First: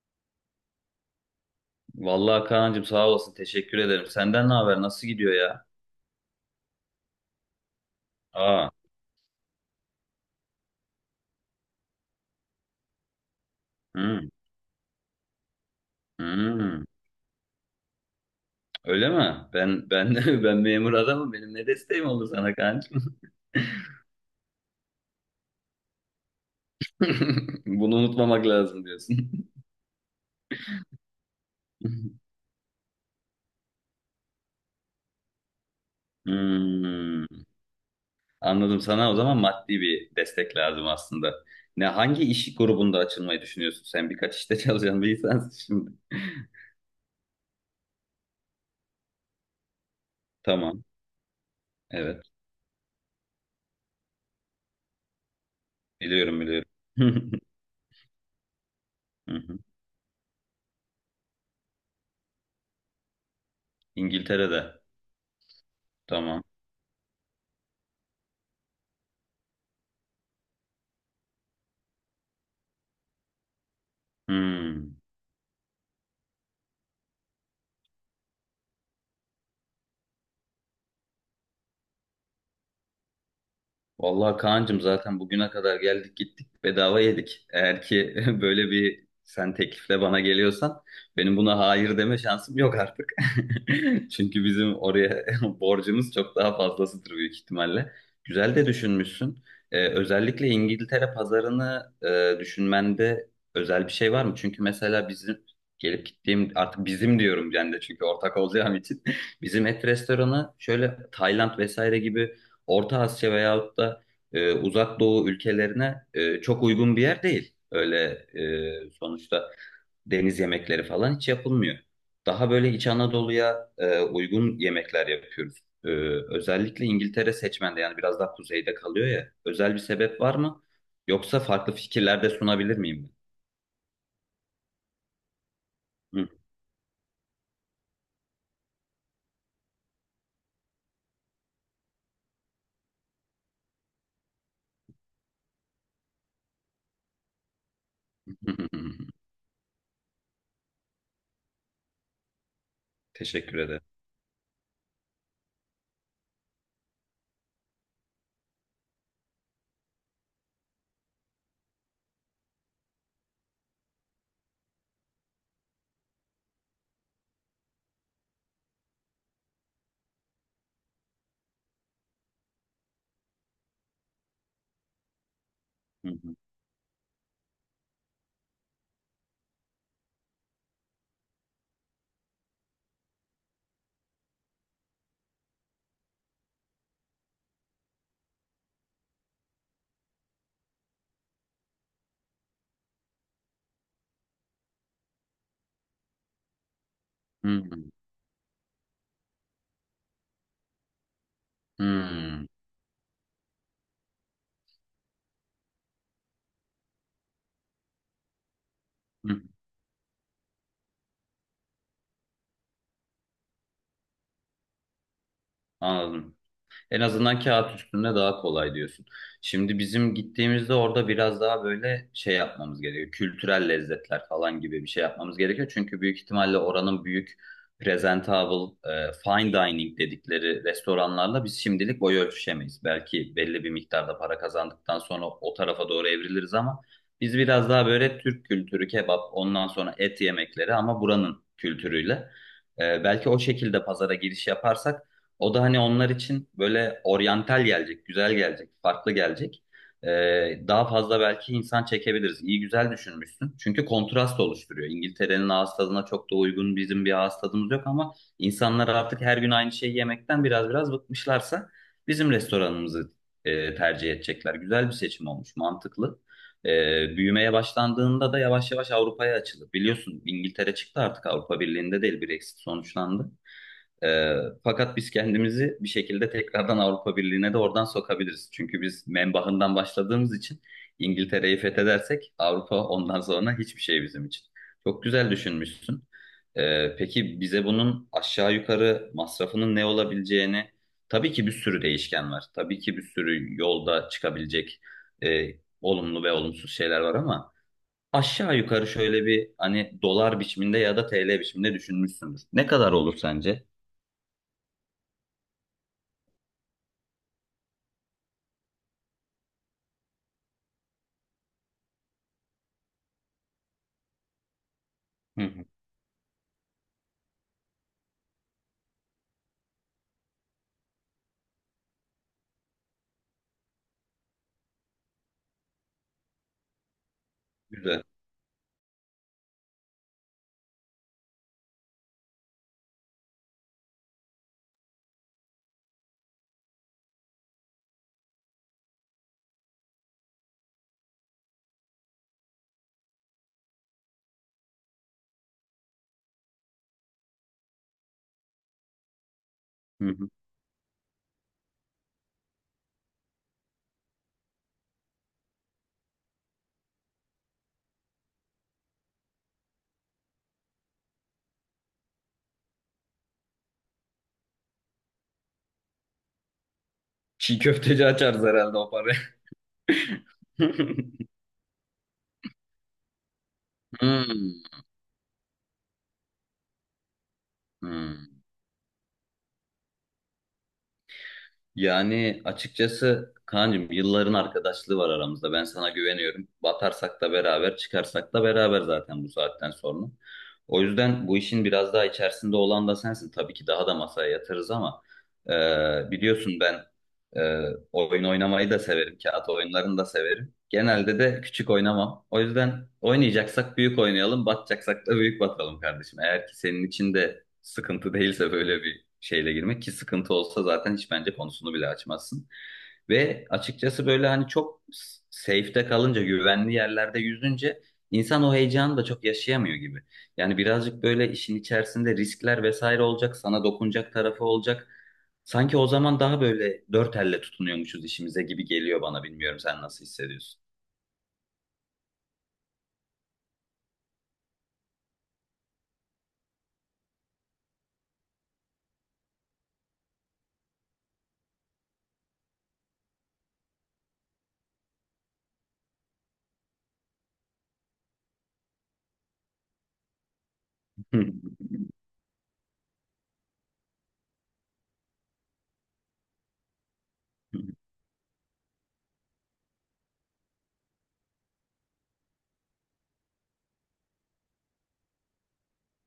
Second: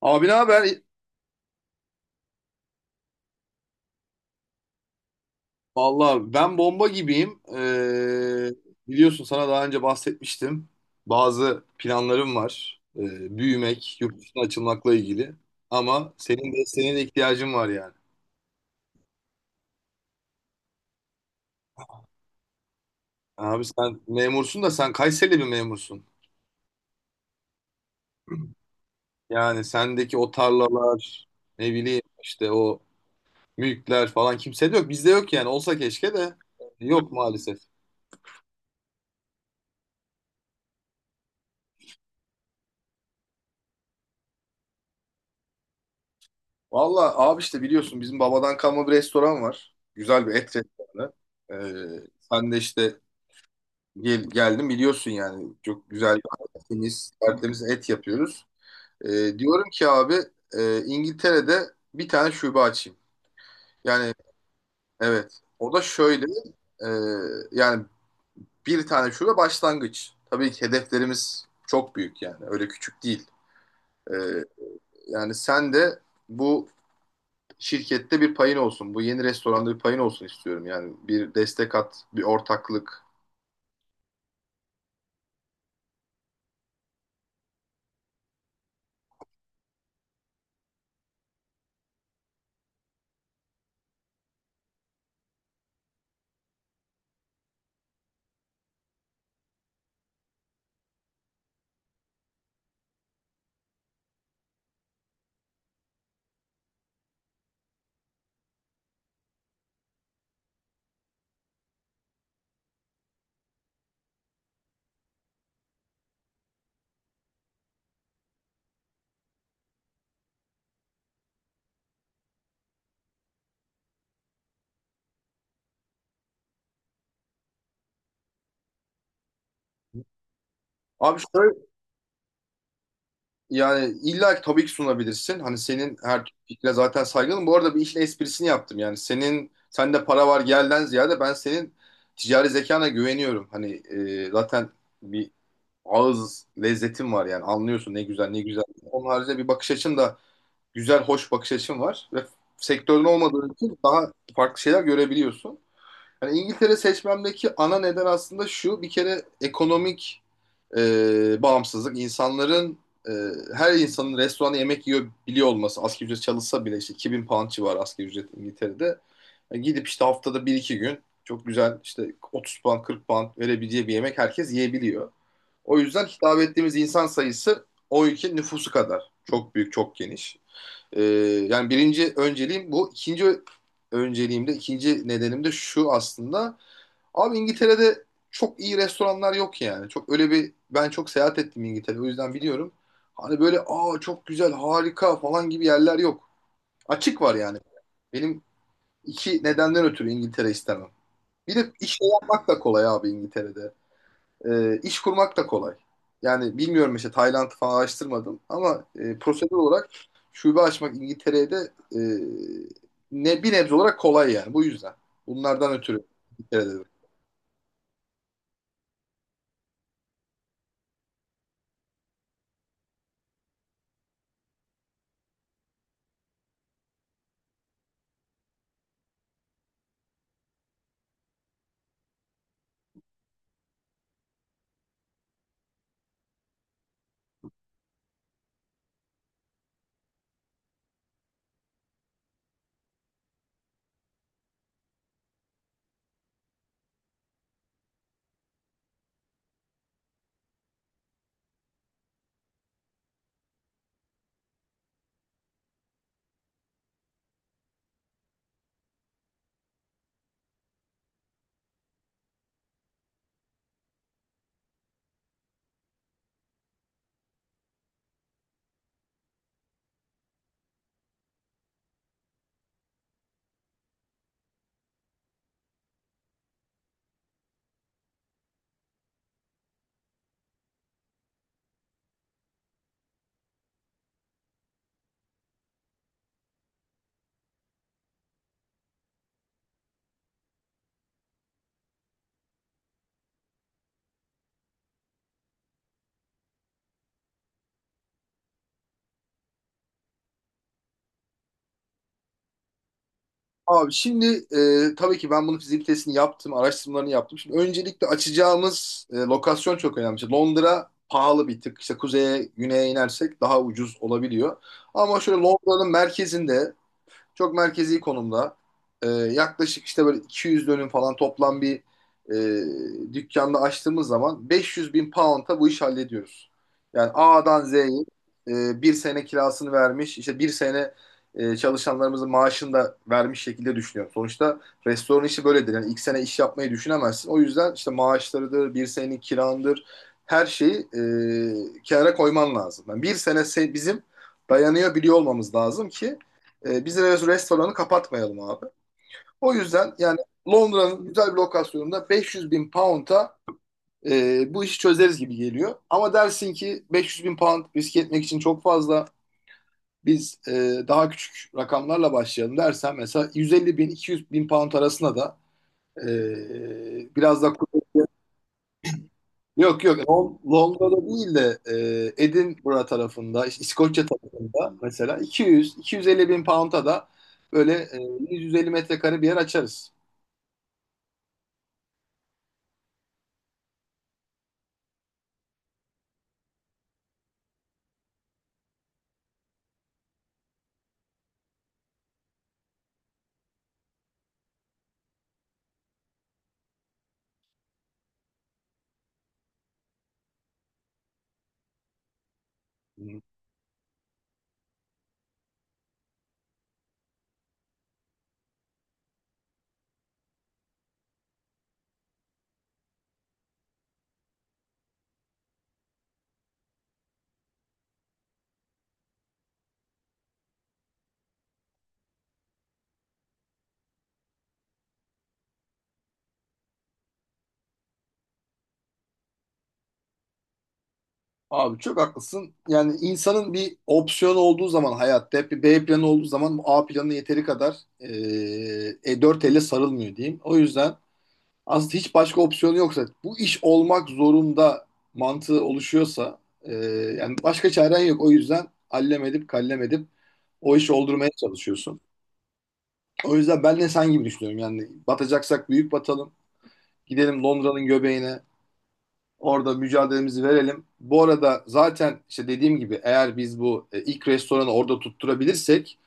Abi ne haber? Vallahi Kaan'cığım sağ olasın. Teşekkür ederim. Senden ne haber? Nasıl gidiyor ya? Vallahi ben bomba gibiyim. Aa. Biliyorsun sana daha önce bahsetmiştim. Bazı planlarım var. Büyümek, yurt Hmm, dışına açılmakla ilgili. Ama senin de hmm. senin de ihtiyacın var yani. Öyle mi? Ben ben memur adamım. Benim ne desteğim oldu sana Kaan'cığım? Abi sen memursun da sen Kayseri'li bir memursun. Bunu unutmamak lazım diyorsun. Yani sendeki o tarlalar, ne bileyim işte o mülkler falan kimsede yok. Bizde yok yani. Olsa keşke de yok Hmm, maalesef. anladım. Sana o zaman maddi bir destek lazım aslında. Ne hangi iş grubunda açılmayı düşünüyorsun? Sen birkaç işte çalışan bir insansın şimdi. Valla abi işte biliyorsun bizim babadan kalma bir restoran var. Güzel bir et Tamam. restoranı. Evet. Sen de işte gel, geldin biliyorsun yani. Çok güzel, Biliyorum biliyorum. temiz, tertemiz et yapıyoruz. Hı hı. Diyorum ki abi İngiltere'de bir tane şube açayım. Yani İngiltere'de. evet o da şöyle Tamam. e, yani bir tane şube başlangıç. Tabii ki hedeflerimiz çok büyük yani öyle küçük değil. Ee, Hmm. yani sen de bu şirkette bir payın olsun. Bu yeni restoranda bir payın olsun istiyorum. Yani bir destek at, bir ortaklık. Vallahi Kaan'cığım zaten bugüne kadar geldik gittik bedava yedik. Eğer ki böyle bir sen teklifle bana geliyorsan benim buna hayır deme şansım yok artık. Çünkü bizim oraya borcumuz çok daha fazlasıdır büyük ihtimalle. Güzel de düşünmüşsün. Özellikle İngiltere pazarını düşünmende özel bir şey var mı? Çünkü mesela bizim gelip gittiğim artık bizim diyorum ben de çünkü ortak olacağım için. Bizim et restoranı şöyle Tayland vesaire gibi Orta Asya veyahut da Uzak Doğu ülkelerine çok uygun bir yer değil. Öyle sonuçta deniz yemekleri falan hiç yapılmıyor. Daha böyle İç Anadolu'ya uygun yemekler yapıyoruz. E, özellikle İngiltere seçmende yani biraz daha kuzeyde kalıyor ya. Özel bir sebep var mı? Abi Yoksa şöyle farklı fikirlerde sunabilir miyim yani illa ki tabii ki sunabilirsin. Hani senin ben? her Hı. türlü fikrine zaten saygılım. Bu arada bir işin esprisini yaptım. Yani senin sende para var gelden ziyade ben senin ticari zekana güveniyorum. Hani zaten bir ağız lezzetin var yani anlıyorsun ne güzel ne güzel. Onun haricinde bir bakış açın da güzel hoş bakış açın var ve sektörün olmadığı Teşekkür için ederim. daha farklı şeyler görebiliyorsun. Hani İngiltere seçmemdeki ana neden aslında şu. Bir kere ekonomik bağımsızlık. İnsanların e, her insanın restoranda yemek yiyor biliyor olması. Asgari ücret çalışsa bile işte 2.000 pound civarı asgari ücret İngiltere'de. Yani gidip işte haftada bir iki gün çok güzel işte 30 pound, 40 pound verebileceği bir yemek herkes yiyebiliyor. O yüzden Hı hı. hitap ettiğimiz insan sayısı o ülkenin nüfusu kadar. Çok büyük, çok geniş. Yani birinci önceliğim bu. İkinci önceliğimde, ikinci nedenim de şu aslında. Abi İngiltere'de çok iyi restoranlar yok yani. Çok öyle bir ben çok seyahat ettim İngiltere. O yüzden biliyorum. Hani böyle aa çok güzel, harika falan gibi yerler yok. Açık var yani. Hı Benim iki nedenden ötürü İngiltere istemem. Bir de iş hı. yapmak da kolay abi İngiltere'de. İş kurmak da kolay. Yani bilmiyorum işte Tayland'ı falan araştırmadım ama Hı hı. prosedür olarak şube açmak İngiltere'ye de e, ne bir nebze olarak kolay yani bu yüzden. Bunlardan ötürü Anladım. İngiltere'de. En azından kağıt üstünde daha kolay diyorsun. Şimdi bizim gittiğimizde orada biraz daha böyle şey yapmamız gerekiyor. Kültürel lezzetler falan gibi bir şey yapmamız gerekiyor. Çünkü büyük ihtimalle oranın büyük presentable, fine dining dedikleri restoranlarla biz şimdilik boy ölçüşemeyiz. Belki belli bir miktarda para kazandıktan sonra o tarafa doğru evriliriz ama biz biraz daha böyle Türk kültürü, kebap, ondan sonra et yemekleri ama buranın kültürüyle. Belki o şekilde pazara giriş yaparsak o da hani onlar için böyle oryantal gelecek, güzel gelecek, farklı gelecek. Daha fazla belki insan çekebiliriz. İyi güzel düşünmüşsün. Çünkü kontrast oluşturuyor. İngiltere'nin ağız tadına çok da uygun bizim bir ağız tadımız yok ama insanlar artık her gün aynı şeyi yemekten biraz bıkmışlarsa bizim restoranımızı tercih edecekler. Güzel bir seçim olmuş, mantıklı. Büyümeye başlandığında da yavaş yavaş Avrupa'ya açılır. Biliyorsun İngiltere çıktı artık Avrupa Birliği'nde değil, Brexit sonuçlandı. Ee, fakat biz kendimizi bir şekilde tekrardan Avrupa Birliği'ne de oradan sokabiliriz. Çünkü biz menbahından başladığımız için İngiltere'yi fethedersek Avrupa ondan sonra hiçbir şey bizim için. Çok güzel düşünmüşsün. Peki bize bunun aşağı yukarı masrafının ne olabileceğini, tabii ki bir sürü değişken var. Tabii ki bir sürü yolda çıkabilecek e, olumlu ve olumsuz şeyler var ama aşağı yukarı şöyle bir hani dolar biçiminde ya da TL biçiminde düşünmüşsündür. Ne kadar olur sence? Abi şimdi tabii ki ben bunun fizik yaptım, araştırmalarını yaptım. Şimdi öncelikle açacağımız lokasyon çok önemli. İşte Londra pahalı bir tık. İşte kuzeye, güneye inersek daha ucuz olabiliyor. Ama şöyle Hı. Londra'nın merkezinde, çok merkezi konumda. Yaklaşık işte böyle 200 dönüm falan toplam bir dükkanda açtığımız zaman 500 bin pound'a bu iş hallediyoruz. Yani A'dan Güzel. Z'yi bir sene kirasını vermiş, işte bir sene çalışanlarımızın maaşını da vermiş şekilde düşünüyorum. Sonuçta restoran işi böyledir. Yani ilk sene iş yapmayı düşünemezsin. O yüzden işte maaşlarıdır, bir senenin kirandır, her şeyi kenara koyman lazım. Yani bir sene bizim dayanıyor biliyor olmamız lazım ki biz restoranı kapatmayalım abi. O yüzden Hı yani hı. Londra'nın güzel bir lokasyonunda 500 bin pound'a bu işi çözeriz gibi geliyor. Ama dersin ki 500 bin pound riske etmek için çok fazla, biz daha küçük rakamlarla başlayalım dersen mesela 150 bin, 200 bin pound arasında da biraz da Çiğ köfteci açarız herhalde o parayı. yok yok, Londra'da değil de Edinburgh tarafında işte İskoçya Hmm. tarafında mesela 200-250 bin pound'a da böyle Hmm. 150 metrekare bir yer açarız. Yani açıkçası Kaan'cığım yılların arkadaşlığı var aramızda. Ben sana güveniyorum. Batarsak da beraber, çıkarsak da beraber zaten bu saatten sonra. O yüzden bu işin biraz daha içerisinde olan da sensin. Tabii ki daha da masaya yatırız ama biliyorsun ben e, oyun oynamayı da severim. Kağıt oyunlarını da severim. Genelde de küçük oynamam. O yüzden oynayacaksak büyük oynayalım, batacaksak da büyük batalım kardeşim. Eğer ki senin için de sıkıntı değilse böyle bir şeyle girmek ki sıkıntı olsa zaten hiç bence konusunu bile açmazsın. Ve açıkçası böyle hani çok safe'te kalınca, güvenli yerlerde yüzünce insan o heyecanı da çok yaşayamıyor gibi. Yani birazcık böyle işin içerisinde riskler vesaire olacak, sana dokunacak tarafı olacak. Sanki o zaman daha böyle dört elle tutunuyormuşuz işimize gibi geliyor bana. Bilmiyorum sen nasıl hissediyorsun? Abi çok haklısın. Yani insanın bir opsiyon olduğu zaman, hayatta hep bir B planı olduğu zaman bu A planı yeteri kadar dört elle sarılmıyor diyeyim. O yüzden aslında hiç başka opsiyon yoksa bu iş olmak zorunda mantığı oluşuyorsa yani başka çaren yok. O yüzden allem edip kallem edip o işi oldurmaya çalışıyorsun. O yüzden ben de sen gibi düşünüyorum. Yani batacaksak büyük batalım. Gidelim Londra'nın göbeğine. Orada mücadelemizi verelim. Bu arada zaten işte dediğim gibi eğer biz bu ilk restoranı orada tutturabilirsek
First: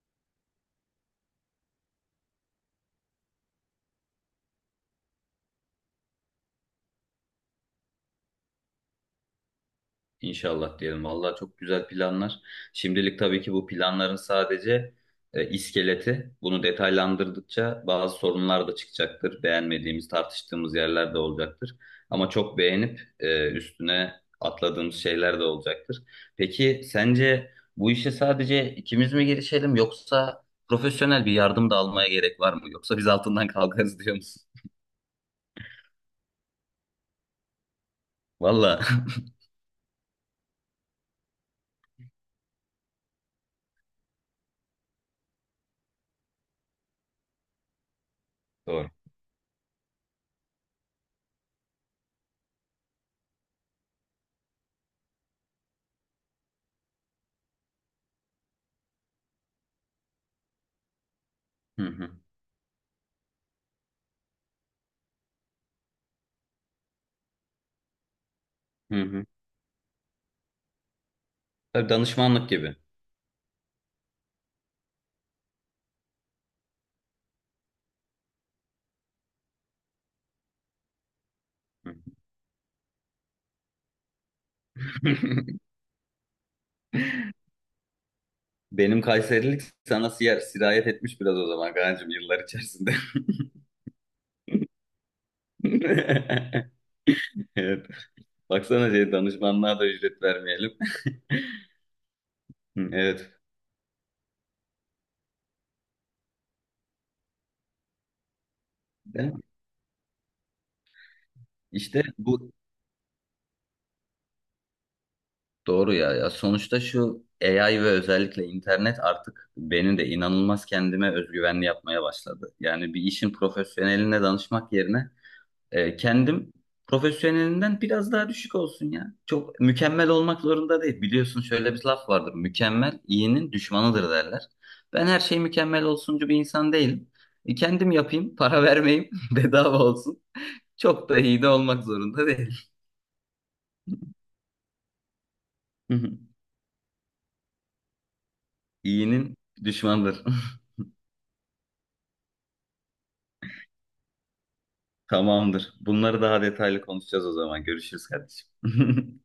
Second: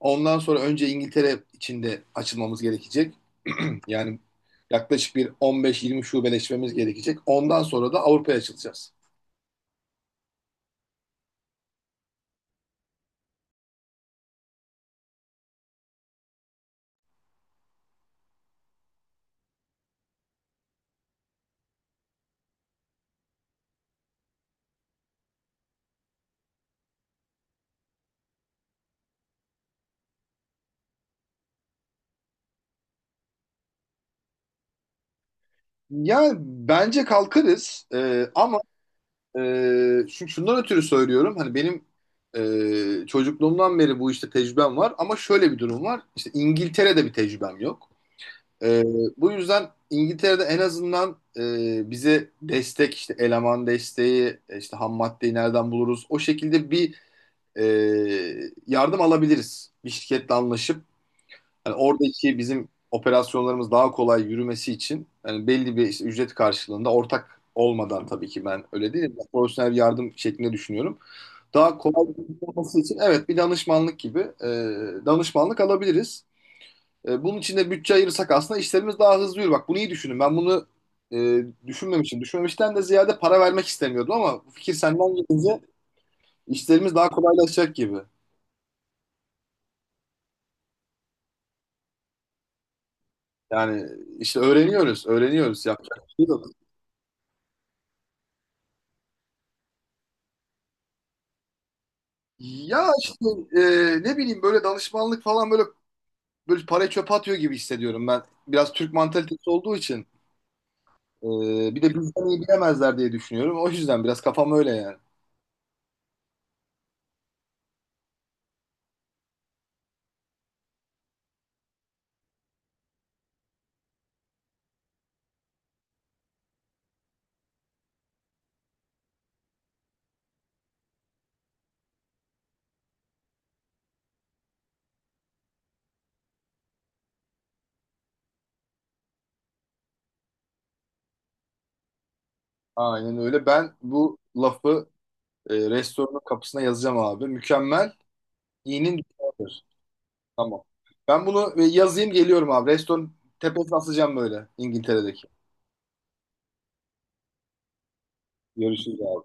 ondan sonra önce İngiltere içinde açılmamız gerekecek. Yani yaklaşık bir 15-20 şubeleşmemiz gerekecek. Ondan sonra da Avrupa'ya açılacağız. İnşallah diyelim. Vallahi çok güzel planlar. Şimdilik tabii ki bu planların sadece iskeleti. Bunu detaylandırdıkça bazı sorunlar da çıkacaktır. Beğenmediğimiz, tartıştığımız yerler de olacaktır. Ama çok beğenip üstüne atladığımız şeyler de olacaktır. Peki sence bu işe sadece ikimiz mi girişelim yoksa profesyonel bir yardım da almaya gerek var mı? Yoksa biz altından kalkarız diyor musun? Yani bence kalkarız, ama Vallahi. e, şundan ötürü söylüyorum. Hani benim çocukluğumdan beri bu işte tecrübem var ama şöyle bir durum var. İşte İngiltere'de bir tecrübem yok. Ee, Doğru. bu yüzden İngiltere'de en azından bize destek işte eleman desteği işte ham maddeyi nereden buluruz, o şekilde bir e, yardım alabiliriz bir şirketle anlaşıp. Hani Hı hı. oradaki bizim operasyonlarımız daha kolay yürümesi için, hani belli bir işte ücret karşılığında ortak olmadan tabii ki, ben öyle Hı değilim, ben hı. profesyonel bir yardım şeklinde düşünüyorum daha Tabii kolay danışmanlık gibi. olması için. Evet, bir danışmanlık gibi, danışmanlık alabiliriz. Bunun için de bütçe ayırırsak aslında işlerimiz daha hızlı yürür. Bak bunu iyi düşünün. Ben bunu Hı. düşünmemişim. Düşünmemişten de ziyade para vermek istemiyordum ama bu fikir senden gelince işlerimiz daha kolaylaşacak gibi. Benim Kayserilik sana sirayet etmiş biraz o zaman Kaan'cığım yıllar içerisinde. Yani işte öğreniyoruz, öğreniyoruz. Yapacak bir şey yok. Evet. Baksana şey, danışmanlığa da ücret vermeyelim. Ya Hı, işte evet. Ne bileyim böyle danışmanlık falan böyle parayı çöpe atıyor gibi hissediyorum ben. Biraz Türk De- mantalitesi olduğu için e, bir de İşte bizden iyi bu bilemezler diye düşünüyorum. O yüzden biraz kafam öyle yani. doğru ya. Ya sonuçta şu AI ve özellikle internet artık beni de inanılmaz kendime özgüvenli yapmaya başladı. Yani bir işin profesyoneline danışmak yerine kendim profesyonelinden biraz daha düşük olsun ya. Çok mükemmel olmak zorunda değil. Biliyorsun şöyle bir laf vardır. Mükemmel iyinin düşmanıdır derler. Ben her şey mükemmel olsuncu bir insan değilim. Kendim yapayım, para vermeyeyim, bedava olsun. Çok da iyi de olmak zorunda değil. Aynen öyle. Ben bu lafı Hı hı. restoranın kapısına yazacağım abi. Mükemmel İyinin İyinin düşmanıdır. düşmanıdır. Tamam. Ben bunu yazayım geliyorum abi. Restoran tepesine asacağım böyle İngiltere'deki. Tamamdır. Bunları daha detaylı konuşacağız o zaman. Görüşürüz kardeşim. Görüşürüz.